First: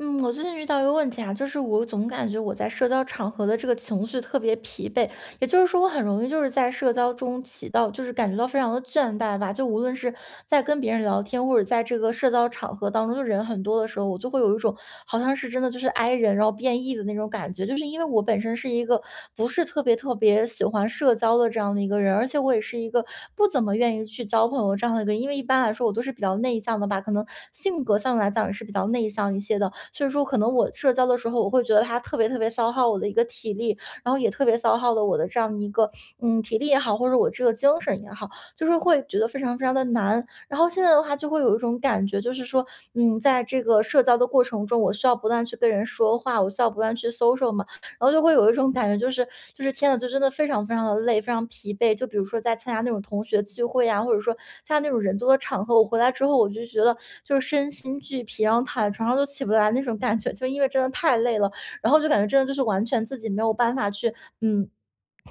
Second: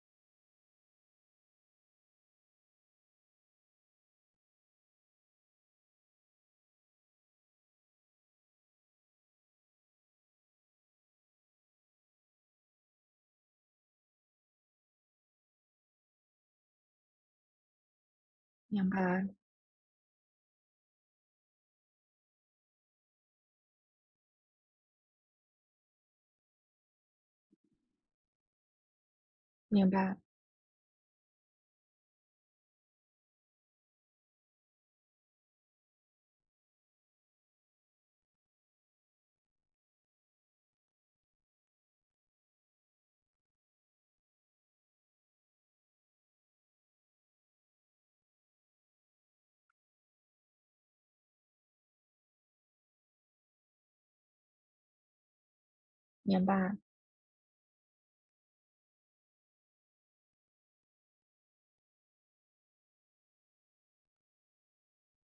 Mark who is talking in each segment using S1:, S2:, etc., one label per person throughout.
S1: 嗯，我最近遇到一个问题啊，就是我总感觉我在社交场合的这个情绪特别疲惫，也就是说，我很容易就是在社交中起到，就是感觉到非常的倦怠吧。就无论是在跟别人聊天，或者在这个社交场合当中，就人很多的时候，我就会有一种好像是真的就是 i 人，然后变异的那种感觉。就是因为我本身是一
S2: 明
S1: 个
S2: 白，
S1: 不是特别特别喜欢社交的这样的一个人，而且我也是一个不怎么愿意去交朋友这样的一个人，因为一般来说我都是比较内向的吧，可能性格上来讲也是比较内向一些的。
S2: 明
S1: 所以
S2: 白，
S1: 说可能我社交的时候，我会觉得它特别特别消耗我的一个体力，然后也特别消耗了我的这样一个体力也好，或者我这个精神也好，就是会觉得非常非常的难。然后现在的话，就会有一种感觉，就是说，在这个社交的过程中，我需要不断去跟人说话，我需要不断去 social 嘛，然后就会有一种感觉，就是天呐，就真的非常非常的累，非常疲惫。就比如说在参加那种同学聚会啊，或者说参加那种人多的场合，我回来之后，
S2: 明
S1: 我就
S2: 白，
S1: 觉得就是身心俱疲，然后躺在床上就起不来那种感觉，就因为真的太累了，然后就感觉真的就是完全自己没有办法去嗯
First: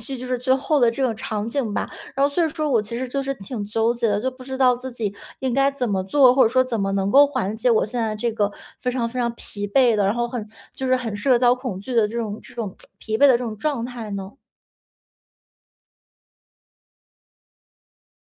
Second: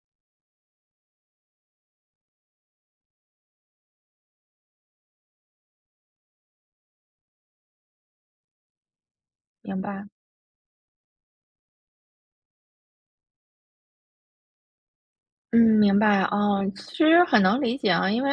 S1: 这就是最后的这种场景吧。然后所以说我其实就是挺纠结的，就不知道自己应该怎么做，或者说怎么能够缓解我现在这个非常非常疲
S2: 明
S1: 惫的，
S2: 白。
S1: 然后很就是很社交恐惧的这种疲惫的这种状态呢？
S2: 嗯，明白，其实很能理解啊。因为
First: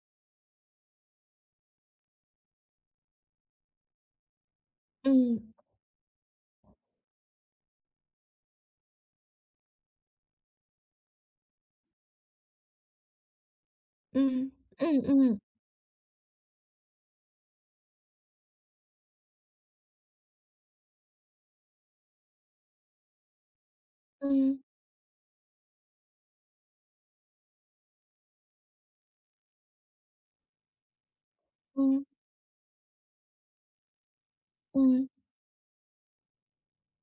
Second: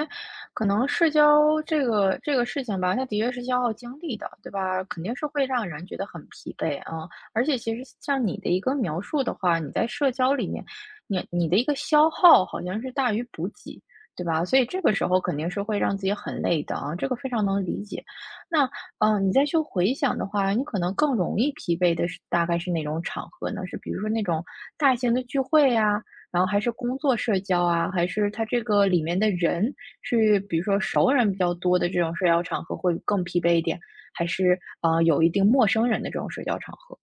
S2: 可能社交这个事情吧，它的确是消耗精力的，对吧？肯定是
S1: 嗯
S2: 会让人觉得很疲惫啊。而且其实像你的一个描述的话，你在社交里面，你的一个消耗好像是大于补给，对吧？
S1: 嗯
S2: 所以这个
S1: 嗯嗯
S2: 时候肯
S1: 嗯
S2: 定是会让自己很累的啊，这个非常能理解。那嗯，你再去回想的话，你可能更容易疲惫的是大概是哪种场合呢？是比如说那种
S1: 嗯
S2: 大型的聚会呀、然后还是工作社交啊，还是它这个里面的人是比如说熟人比较多的这
S1: 嗯
S2: 种社交场合会更疲惫一点，还是，啊
S1: 嗯。
S2: 有一定陌生人的这种社交场合？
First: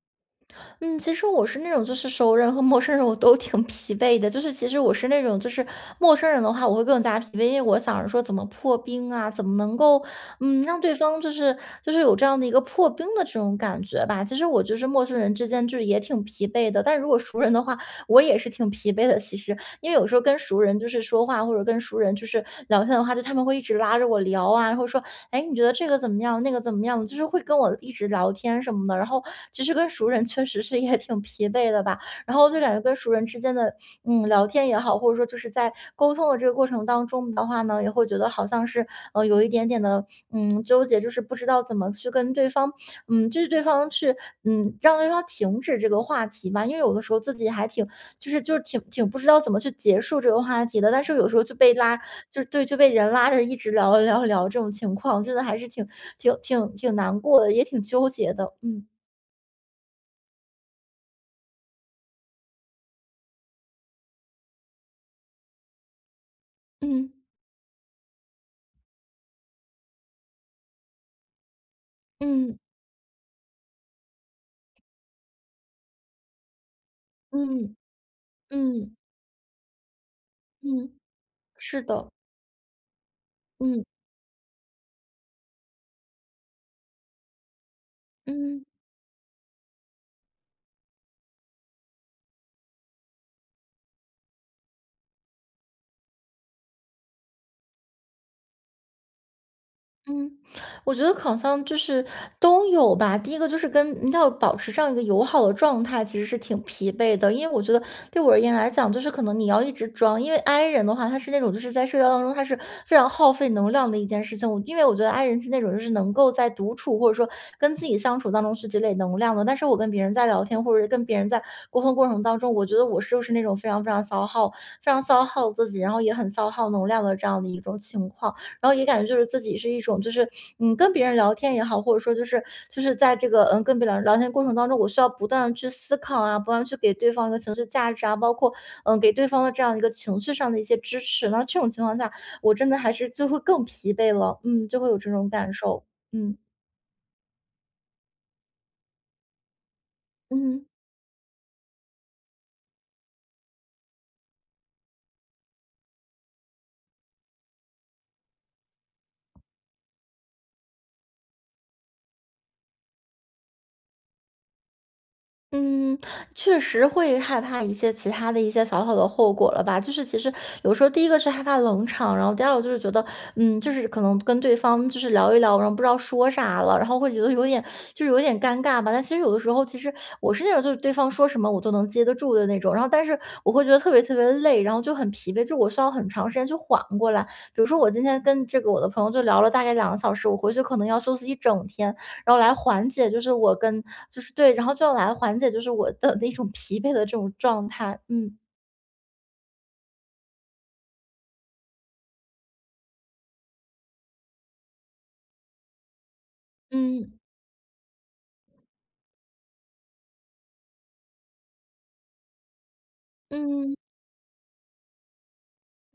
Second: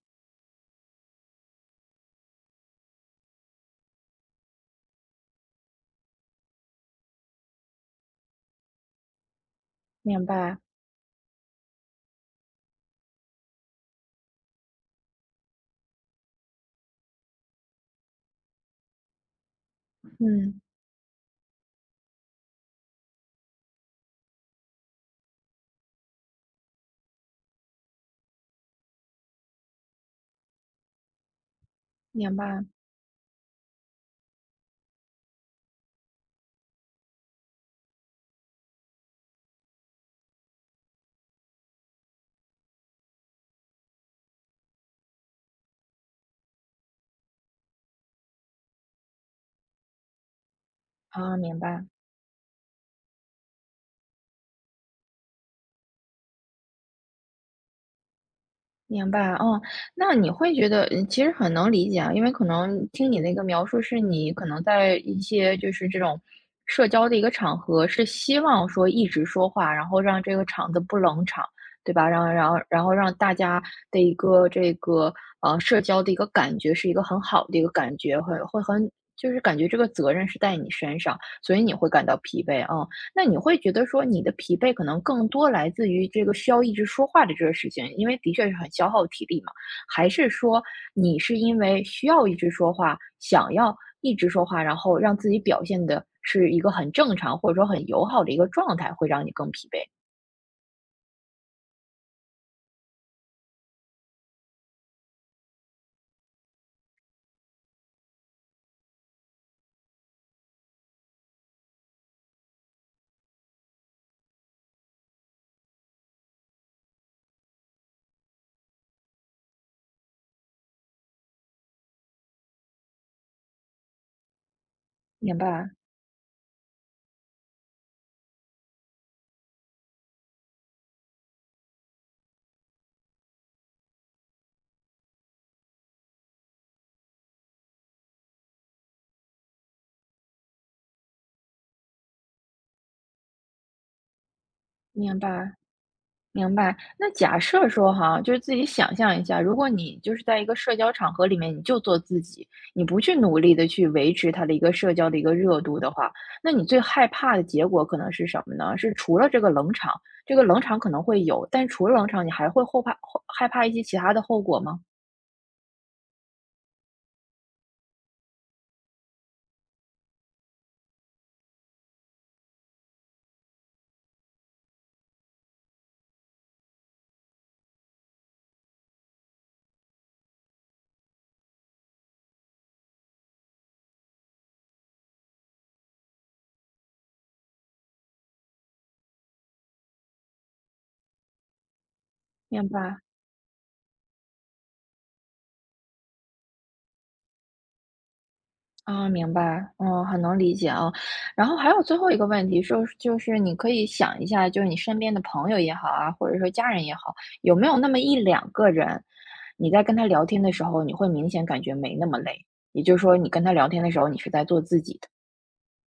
S1: 嗯，其实我是那种就是熟人和陌生人我都挺疲惫的，就是其实我是那种就是陌生人的话，我会更加疲惫，因为我想着说怎么破冰啊，怎么能够
S2: 明白，
S1: 让对方就是有这样的一个破冰的这种感觉吧。其实我就是陌生人之间就是也挺疲惫的，但如果熟人的话，我也是挺疲惫的。其实，因为有时候跟熟
S2: 嗯，
S1: 人就是说话，或者跟熟人就是聊天的话，就他们会一直拉着我聊啊，然后说，哎，你觉得这个怎么样，那个怎么样，就是会跟我一直聊天什么的。然后其实跟熟人确实是也挺疲惫的吧，
S2: 明
S1: 然后就
S2: 白，
S1: 感觉跟熟人之间的聊天也好，或者说就是在沟通的这个过程当中的话呢，也会觉得好像是有一点点的纠结，就是不知道怎么去跟对方就是对方去让对方停止这个话题吧，因为有的时候自己还挺就是挺不知道怎么去结束这个话题的，但是有时
S2: 啊，
S1: 候就
S2: 明
S1: 被
S2: 白。
S1: 拉就是对，就被人拉着一直聊聊聊这种情况，真的还是挺难过的，也挺纠结的。嗯
S2: 明白，哦，那你会觉得，嗯，其实很能理解啊。因为可能听你那个描述，是你可能在一些就是这种社交
S1: 嗯
S2: 的一个场合，是希望说一直说话，然后让这个场子不冷场，对吧？然后，然后，
S1: 嗯
S2: 然后让大家的一个这个社交的一个感觉是一个很好的一个
S1: 嗯
S2: 感觉，
S1: 嗯
S2: 会很
S1: 嗯
S2: 就是感觉这个责任是在你
S1: 嗯，
S2: 身上，所以你
S1: 是
S2: 会感
S1: 的，
S2: 到疲惫啊。哦，那你会觉
S1: 嗯
S2: 得说你的疲惫可能更多来自于这个需要一直说话的这个事情，因为的确是
S1: 嗯。
S2: 很消耗体力嘛，还是说你是因为需要一直说话，想要一直说话，然后让自己表现的是一个很正常或者说很友好的一个状态，会让你更疲惫？
S1: 嗯，我觉得好像就是都有吧。第一个就是跟要保持这样一个友好的状态，其实是挺疲惫的。因为我觉得对我而言来讲，就是可能你要一直装，因为 I 人的话，他是那种就是在社交当中，他是非常耗费能量的一件事情。我因为我觉得 I 人是那种就是能够在独处或者说跟自己相处当中去积累能量的，但是我跟别人在聊天或者跟别人在沟通过程当中，我觉得我是就是那种非常非常消耗、非常消
S2: 明
S1: 耗自
S2: 白，
S1: 己，然后也很消耗能量的这样的一种情况。然后也感觉就是自己是一种，就是跟别人聊天也好，或者说就是在这个跟别人聊天过程当中，我需要不断的去思考啊，不断地去给对方一个情绪价值啊，包括给对方的这样一个情绪上的一些支持。那这种情况下，我真的还是就会更疲惫了，就会有这
S2: 明
S1: 种感
S2: 白。
S1: 受，嗯
S2: 明白。那假设说哈，就是自己想象一下，如果你就是在一个
S1: 嗯。
S2: 社交场合里面，你就做自己，你不去努力的去维持它的一个社交的一个热度的话，那你最害怕的结果可能是什么呢？是除了这个冷场，这个冷场可能会有，但除了冷场，你还会后害怕一些其他的后果吗？
S1: 嗯，确实会害怕一些其他的一些小小的后果了吧。就是其实有时候第一个是害怕冷场，然后第二个就是觉得，就是可能跟对方就是聊一聊，然后不知道说啥了，然后会觉得有点就是有点尴尬吧。但其实有的时候，其实我是那种就是对方说什么我都能接得住的那种，然后但是我会觉得特别特别累，然后就很疲惫，就我需要很长时间去缓过来。比如说我今天跟这个我的朋友就聊了大概2个小时，我回去可能要休息一整天，然后来
S2: 明
S1: 缓
S2: 白。
S1: 解就是我跟就是对，然后就来缓解就是我的那种疲惫的这种状态。
S2: 啊，明白，嗯，很能理解啊。然后还有最后一个问题，说就是你可以想一下，就是你身边的朋友也好啊，或者说家人也好，
S1: 嗯，
S2: 有没有那么一两个人，你在跟他聊天的时候，你会明显感觉没那么累，也就是说，你跟他聊
S1: 嗯，
S2: 天的时候，你是在做自己的，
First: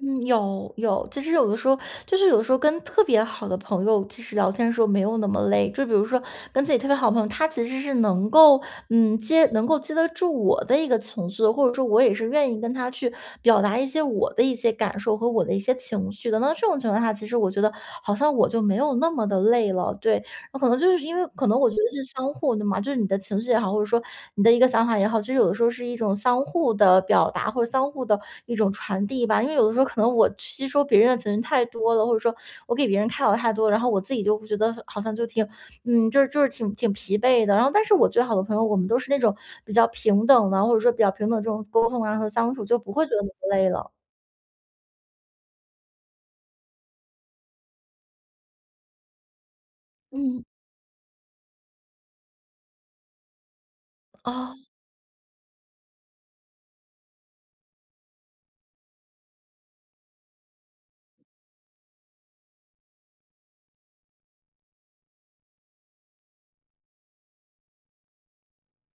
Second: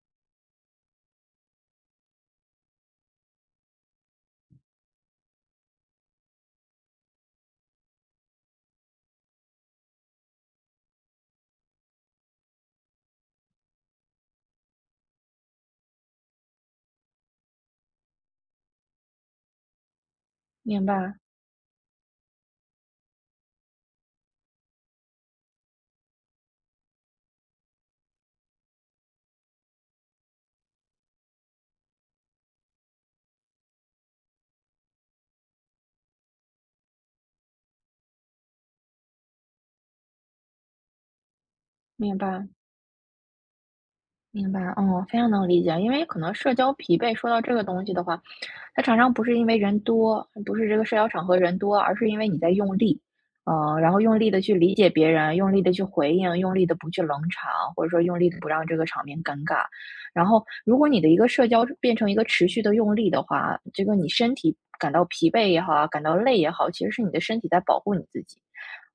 S1: 嗯，有，其实有的时候就是有的时候跟特别好的朋友，其实聊天的时候没有那么累。就比如说跟自己特别好的朋友，他其实是能够接得住我的一个情绪的，或者说我也是愿意跟他去表达一些我的一些感受和我的一些情绪的。那这种情况下，其实我觉得好像我就没有那么的累了，对。我可能
S2: 明
S1: 就是因
S2: 白，
S1: 为可能我觉得是相互的嘛，就是你的情绪也好，或者说你的一个想法也好，其实有的时候是一种相互的表达或者相互的一种传递吧。因为有的时候可能我吸收别人的情绪太多了，或者说我给别人开导太多，然后我自己就会觉得好像就挺，就是挺疲惫的。然后，但是我最好的朋友，我们都是那种比较平等的，或者说比较平等这种沟通
S2: 明
S1: 啊和
S2: 白。
S1: 相处，就不会觉得那么累了。
S2: 明白，哦，非常能理解。因为可能社交疲惫，说到这个东西的话，它常常不是因为人多，
S1: 嗯，
S2: 不是这个社交场合人多，而是因为你在用力。然后用力的
S1: 哦，
S2: 去理解别人，用力的去回应，用力的不去冷场，或者说用力的不让这个场面尴尬。然后，如果你的一个社交变成一个持续的用力的话，这个你身体感到疲惫也好啊，感到累也好，其实是你的身体在保护你自己。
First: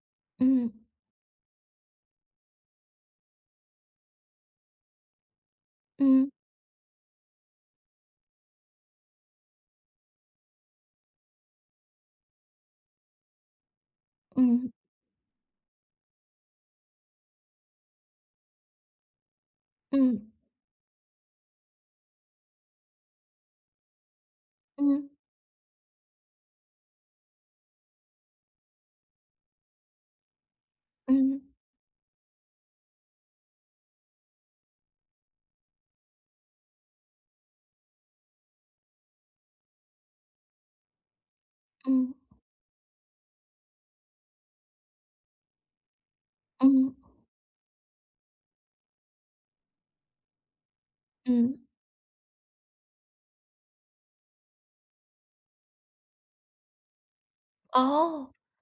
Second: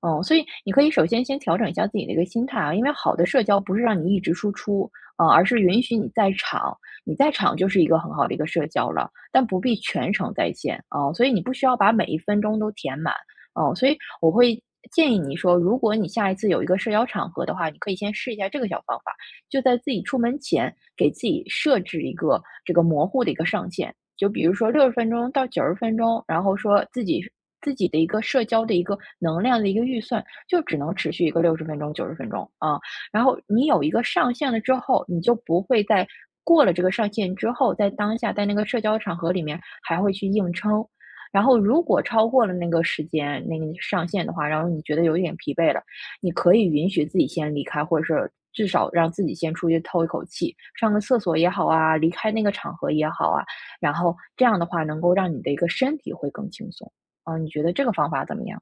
S2: 嗯，所以
S1: 嗯
S2: 你可以首先先调整一下自己的一个心态啊，因为好的社交不是让你一直输出，而是允许你
S1: 嗯
S2: 在场，你在场就是一个很好的一个社交了，但不必全程在线啊，所以你不需要把每一分钟都填满。哦，所以我会
S1: 嗯
S2: 建议你说，如果你下一次有一个社交场合的话，你可以先试一下这个小方法，就在自己出
S1: 嗯
S2: 门前给自己设置一个这个模糊的一个上限，就比如说六十
S1: 嗯
S2: 分钟到九十分钟，然后说自己的一个社交的一个能量的一个预算，就只能持续一
S1: 嗯
S2: 个
S1: 嗯
S2: 六十分钟、九十分钟啊。然后你有一个上限了之后，你就不会在过了这个上限之后，在当下在那个社交场合里面还会去硬撑。然后如果
S1: 嗯
S2: 超
S1: 嗯
S2: 过了那个时间、那个上限的话，然后你觉得有一点疲惫了，你可以允
S1: 嗯。
S2: 许自己先离开，或者是至少让自己先出去透一口气，上个厕所也
S1: 嗯，
S2: 好啊，离开那个场合也好啊，然后这样的话能够让你的一个身体会更轻松。啊，你觉得这个方法
S1: 哦，
S2: 怎么样？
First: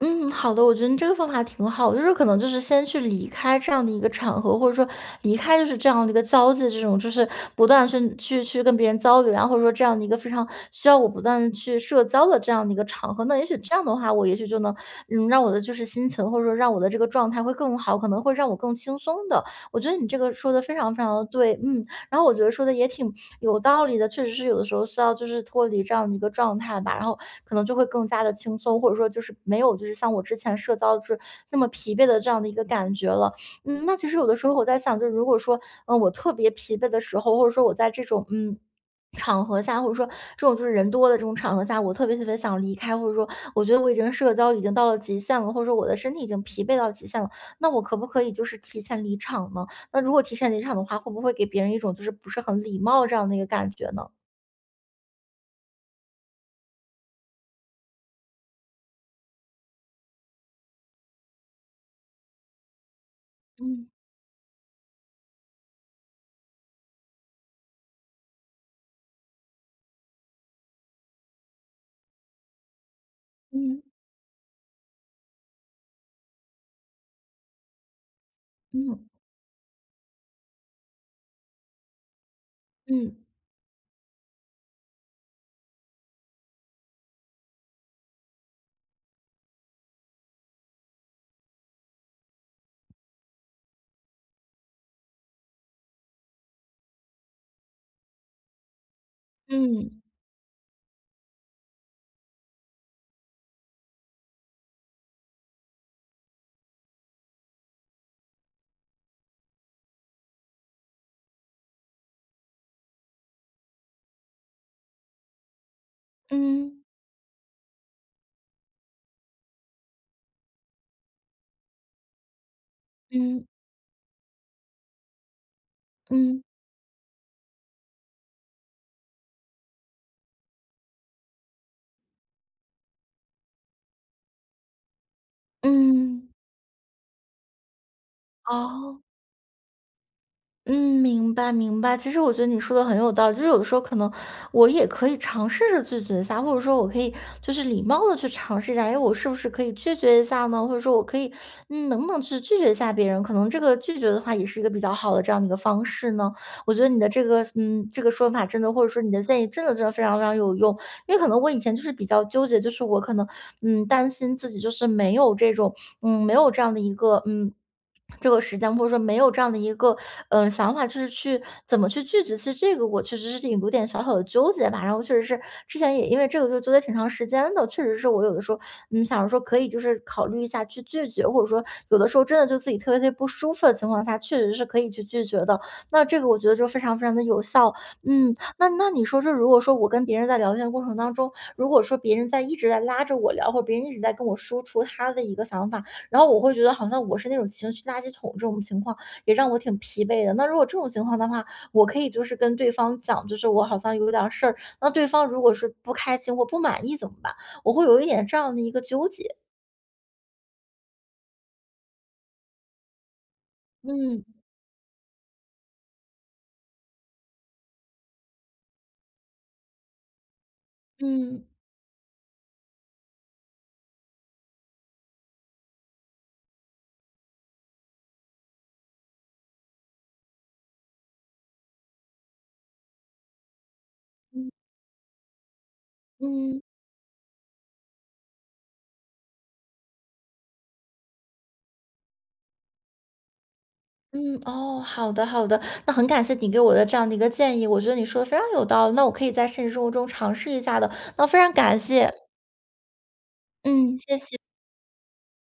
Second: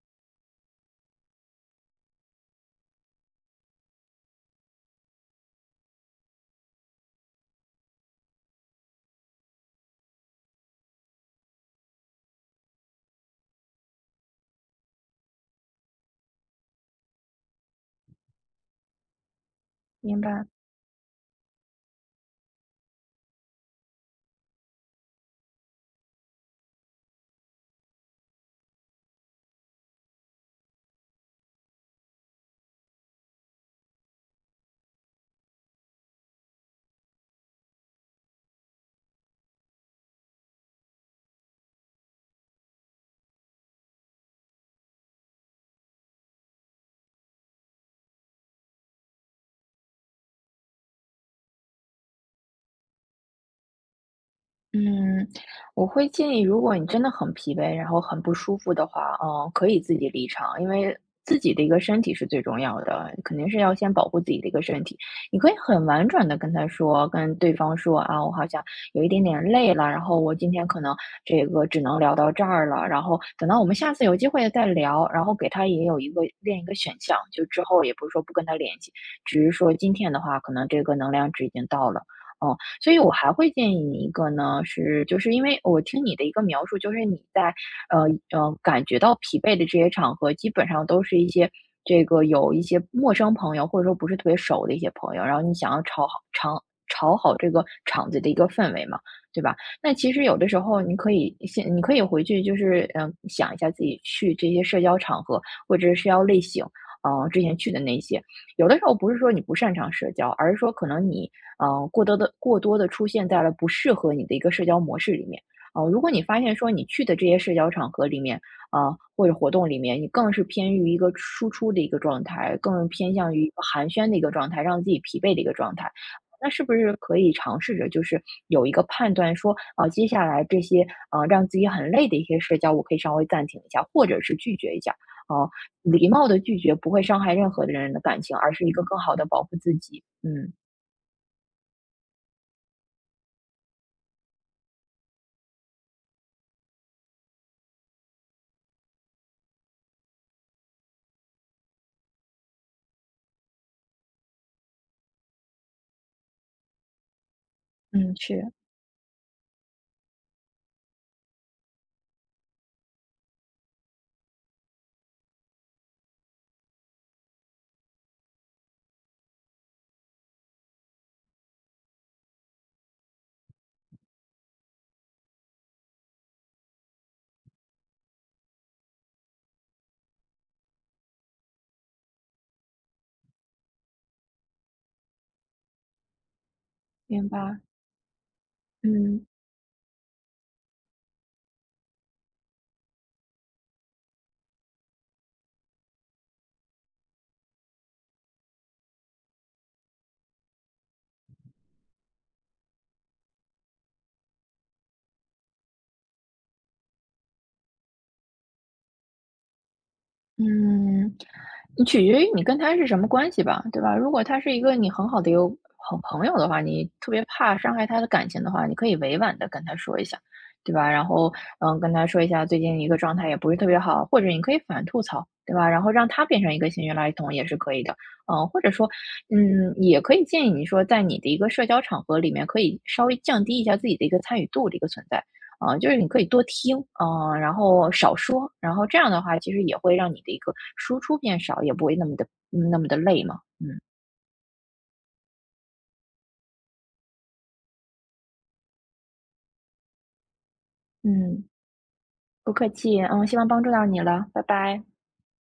S1: 嗯，好的，我觉得你这个方法挺好的，就是可能就是先去离开这样的一个场合，或者说离开就是这样的一个交际，这种就是不断去跟别人交流啊，或者说这样的一个非常需要我不断地去社交的这样的一个场合，那也许这样的话，我也许就能，让我的就是心情，或者说让我的这个状态会更好，可能会让我更轻松的。我觉得你这
S2: 明
S1: 个
S2: 白。
S1: 说的非常非常的对。然后我觉得说的也挺有道理的，确实是有的时候需要就是脱离这样的一个状态吧，然后可能就会更加的轻松，或者说就是没有就是像我之前社交就是那么疲惫的这样的一个感觉了。那其实有的时候我在想，就是如果说我特别疲惫的时候，或者说我在这种场合下，或者说这种就是人多的这种场合下，我特别特别想离开，或者说我觉得我已经社交已经到了极限了，或者说我的身体已经疲惫到极限了，那我可不可以就是提前离场呢？那如果提前离场的话，会不会给别人一种就是不是很礼貌这样的一个感觉呢？
S2: 嗯，我会建议，如果你真的很疲惫，然后很不舒服的话，嗯，可以自己离场，因为自己的一个身体是最重要的，肯定是要
S1: 嗯
S2: 先保护自己的一个身体。你可以很婉转的跟他说，跟对方说啊，我好像有一点点累了，然后我今天可能这个只能聊到这儿了，然后等到我们
S1: 嗯
S2: 下次有机会再聊，然后给他也有一个另一个选项，就之后也不是说不跟他联系，
S1: 嗯
S2: 只是说今天的话，可能这个能量值已经到了。嗯，所以我
S1: 嗯
S2: 还会建议你一个呢，是就是因为我听你的一个描述，就是你在呃感觉到疲惫的这些场合，基本上都是一些这个有一些陌生朋友，或者说不是特别熟的一些朋友，然后你想要炒好这个场子的一个氛围嘛，对吧？
S1: 嗯
S2: 那其实有的时候你可以先，你可以回去就是嗯、想一下自己去这些社交场合或者是社交类型，嗯、之前去的那些。有的时候不是说你不擅长社交，而是说可能你嗯过多的出现在了不适合你的一个社交模式里面。如果你发现说
S1: 嗯
S2: 你去的这些社交场合里面，啊或者活动里面，你更是偏于一个输出的一个状态，更偏向于
S1: 嗯
S2: 一个寒暄的一个状态，让自己疲惫的一个状态。
S1: 嗯嗯
S2: 那是不是可以尝试着，就是有一个判断说，啊、接下来这些让自己很累的一些社交，我可以稍微暂停一下，或者是拒绝一下，啊、礼
S1: 嗯，
S2: 貌的拒绝不会伤害任何的人的感情，而是一个更
S1: 哦。
S2: 好的保护自己。嗯。
S1: 嗯，明白明白。其实我觉得你说的很有道理，就是有的时候可能我也可以尝试着拒绝一下，或者说我可以就是礼貌的去尝试一下，哎，我是不是可以拒绝一下呢？或者说我可以，能不能去拒绝一下别人？可能这个拒绝的话也是一个比较好的这样的一个方式呢。我觉得你的这个，这个
S2: 嗯，
S1: 说法
S2: 是，
S1: 真的，或者说你的建议真的真的非常非常有用，因为可能我以前就是比较纠结，就是我可能，担心自己就是没有这种。没有这样的一个嗯。这个时间，或者说没有这样的一个想法，就是去怎么去拒绝。其实这个我确实是有点小小的纠结吧。然后确实是之前也因为这个就纠结挺长时间的，确实是我有的时候想着说可以就是考虑一下去拒绝，或者说有的时候真的就自己特别特别不舒服的情况下，确实是可以去拒绝的。那这个我觉得就非常非常的
S2: 明
S1: 有
S2: 白，
S1: 效。那你说
S2: 嗯。
S1: 这如果说我跟别人在聊天过程当中，如果说别人在一直在拉着我聊，或者别人一直在跟我输出他的一个想法。然后我会觉得好像我是那种情绪垃圾桶，这种情况也让我挺疲惫的。那如果这种情况的话，我可以就是跟对方讲，就是我好像有点事儿，那对方如果是不开心或不满意怎么办？我会有一点这样的一个纠结。
S2: 嗯，你取决于你跟他是什么关系吧，对吧？如果
S1: 嗯
S2: 他是一个你很好的一个好朋友的话，你特别怕伤害他的感情的话，你可以委婉的跟他说一下，对吧？然后，
S1: 嗯
S2: 嗯，跟他说一下最近一个状态也不是特别好，或者你可以反吐槽，对吧？然后让他变成一个情绪垃圾桶也是可以的，嗯，或者说，嗯，也可以建议你说，在你的一个社交场合里面，可以稍微降低一下自己的一个参与
S1: 嗯
S2: 度的一个存在。啊，就是你可以多
S1: 嗯
S2: 听，嗯然后少说，然后这样的话，其实也会让你的一个输出变少，也不会那么的累嘛。嗯
S1: 嗯，哦，好的好的，那很感谢你给我的这样的一个建议，我觉得你说的非常有道理，那我可以在现实生活中尝试一下的，那非
S2: 嗯，
S1: 常感谢，
S2: 不客气，嗯，希望帮助到
S1: 嗯，
S2: 你
S1: 谢
S2: 了，
S1: 谢。
S2: 拜拜。